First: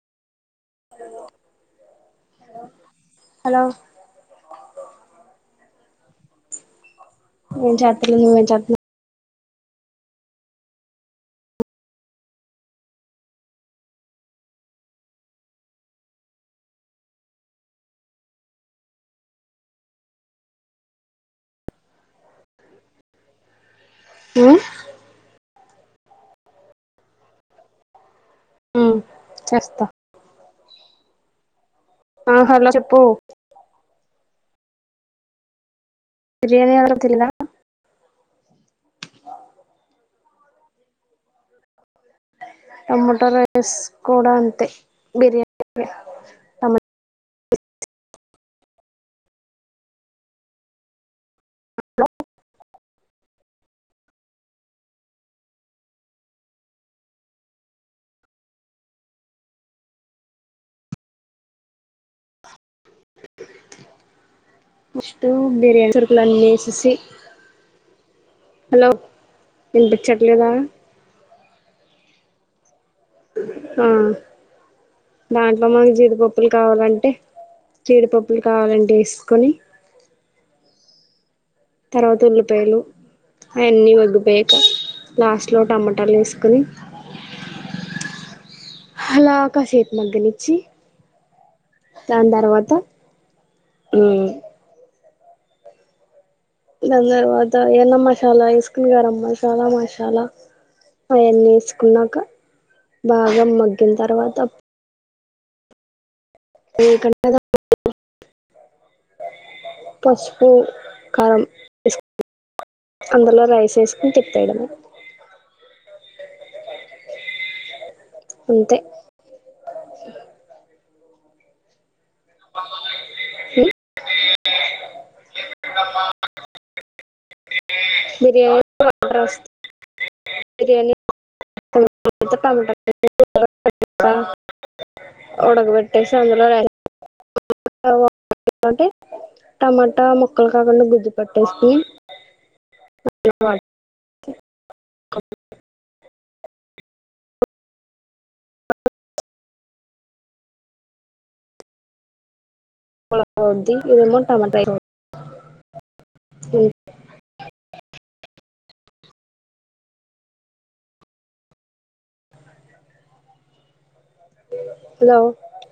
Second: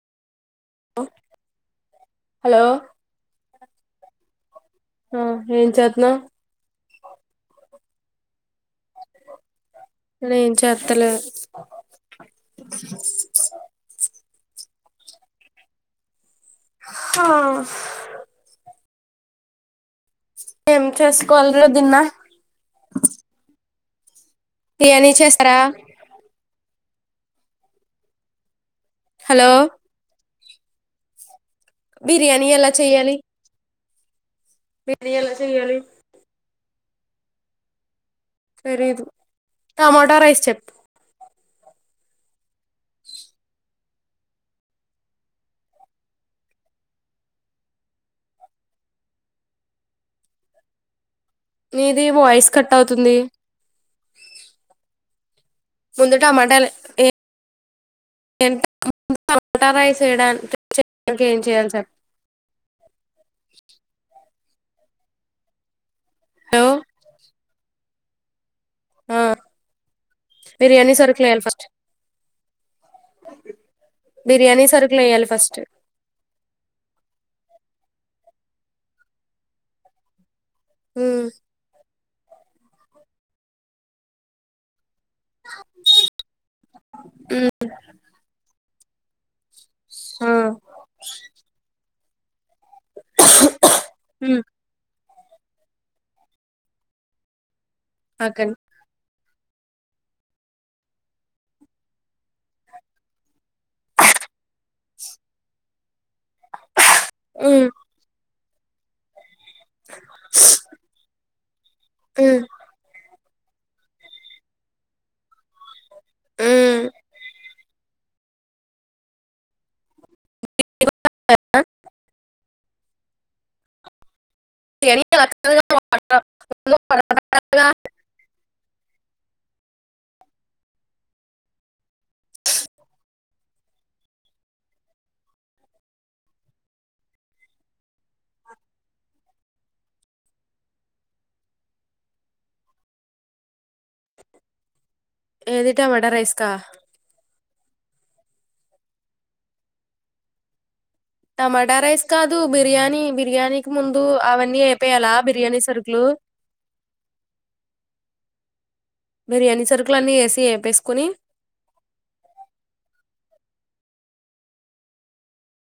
లో, hello hello ఆ ఏం చేత్నవ్? ఏం చాత్తలేను, నువ్వు ఎం చాత్నవ్? నేనేం చాత్తలేను. ఆ ఏం చేసుకోవాలరా దున్న? ఉమ్ బిర్యానీ చేస్ త్తరా? ఉమ్ హలో చేస్తా ఆ, బిర్యానీ హలో చెప్పు. బిర్యాన్ ఎలా చేయాలి? బిర్యానీ ఎలాగొ తెలియదా? తెలీదు, టమాటా రైస్ చెప్పు? టమాట రైస్ కూడా అంతే, బిర్యానీలా. టమా మీది వాయిస్ కట్ అవుతుంది? ఫస్టూ బిర్యానీ సరుకలన్నీ హలో ఏసేసి ఆ వినిపించట్లేదా? బిర్యానీ సరుకులు వేయాలి ఫస్ట్ ఆ, బిర్యానీ సరుకులు వేయాలి ఫస్ట్ దాంట్లో మనక్ జీడిపప్పులు కావాలంటే? జీడిపప్పులు కావాలంటే ఏసుకొని ఉమ్ తర్వాత ఉల్లిపాయలు, అయన్నీ ఒడ్డుపోయాక లాస్ట్ లో టమాటాలు వేసుకుని హలో అక్ కసేపు ఆ మగ్గనిచ్చి, దాని తర్వాత ఉమ్ దాని తరువాత ఎల్లం మసాల అక్కన్ వేసుకొని గరంమసాలా రవ్వ మసాలా ఆయన్ని వేసుకున్నాక బాగా మగ్గిన తర్వాత ఉ [unintelligible] పసుపు, కారం ఎస్ ఉ అందలో రైస్ ఏసుకుని తిప్పేయ్యడమే. ఆ అంతే. ఆ [unintelligible] [unintelligible] అర్ బిర్యానీ ఆర్డర్ వస్తా బిర్యానీటా ఉడగబెట్టేసి అందులోంట టమాటా ముొక్కలు కాకుండా గుజ్జు పట్టేసి [unintelligible] ఏది వడ రైస్ కా టమాటా రైస్ కాదు బిర్యానీ బిర్యానీకి ఉడకవద్ది ముందు ఇదేమో అవన్నీ టమాటా అయిపోయాలా బిర్యానీ సరుకులు బిర్యానీ సరుకులన్నీ ఎసి ఎపేసుకొని హలో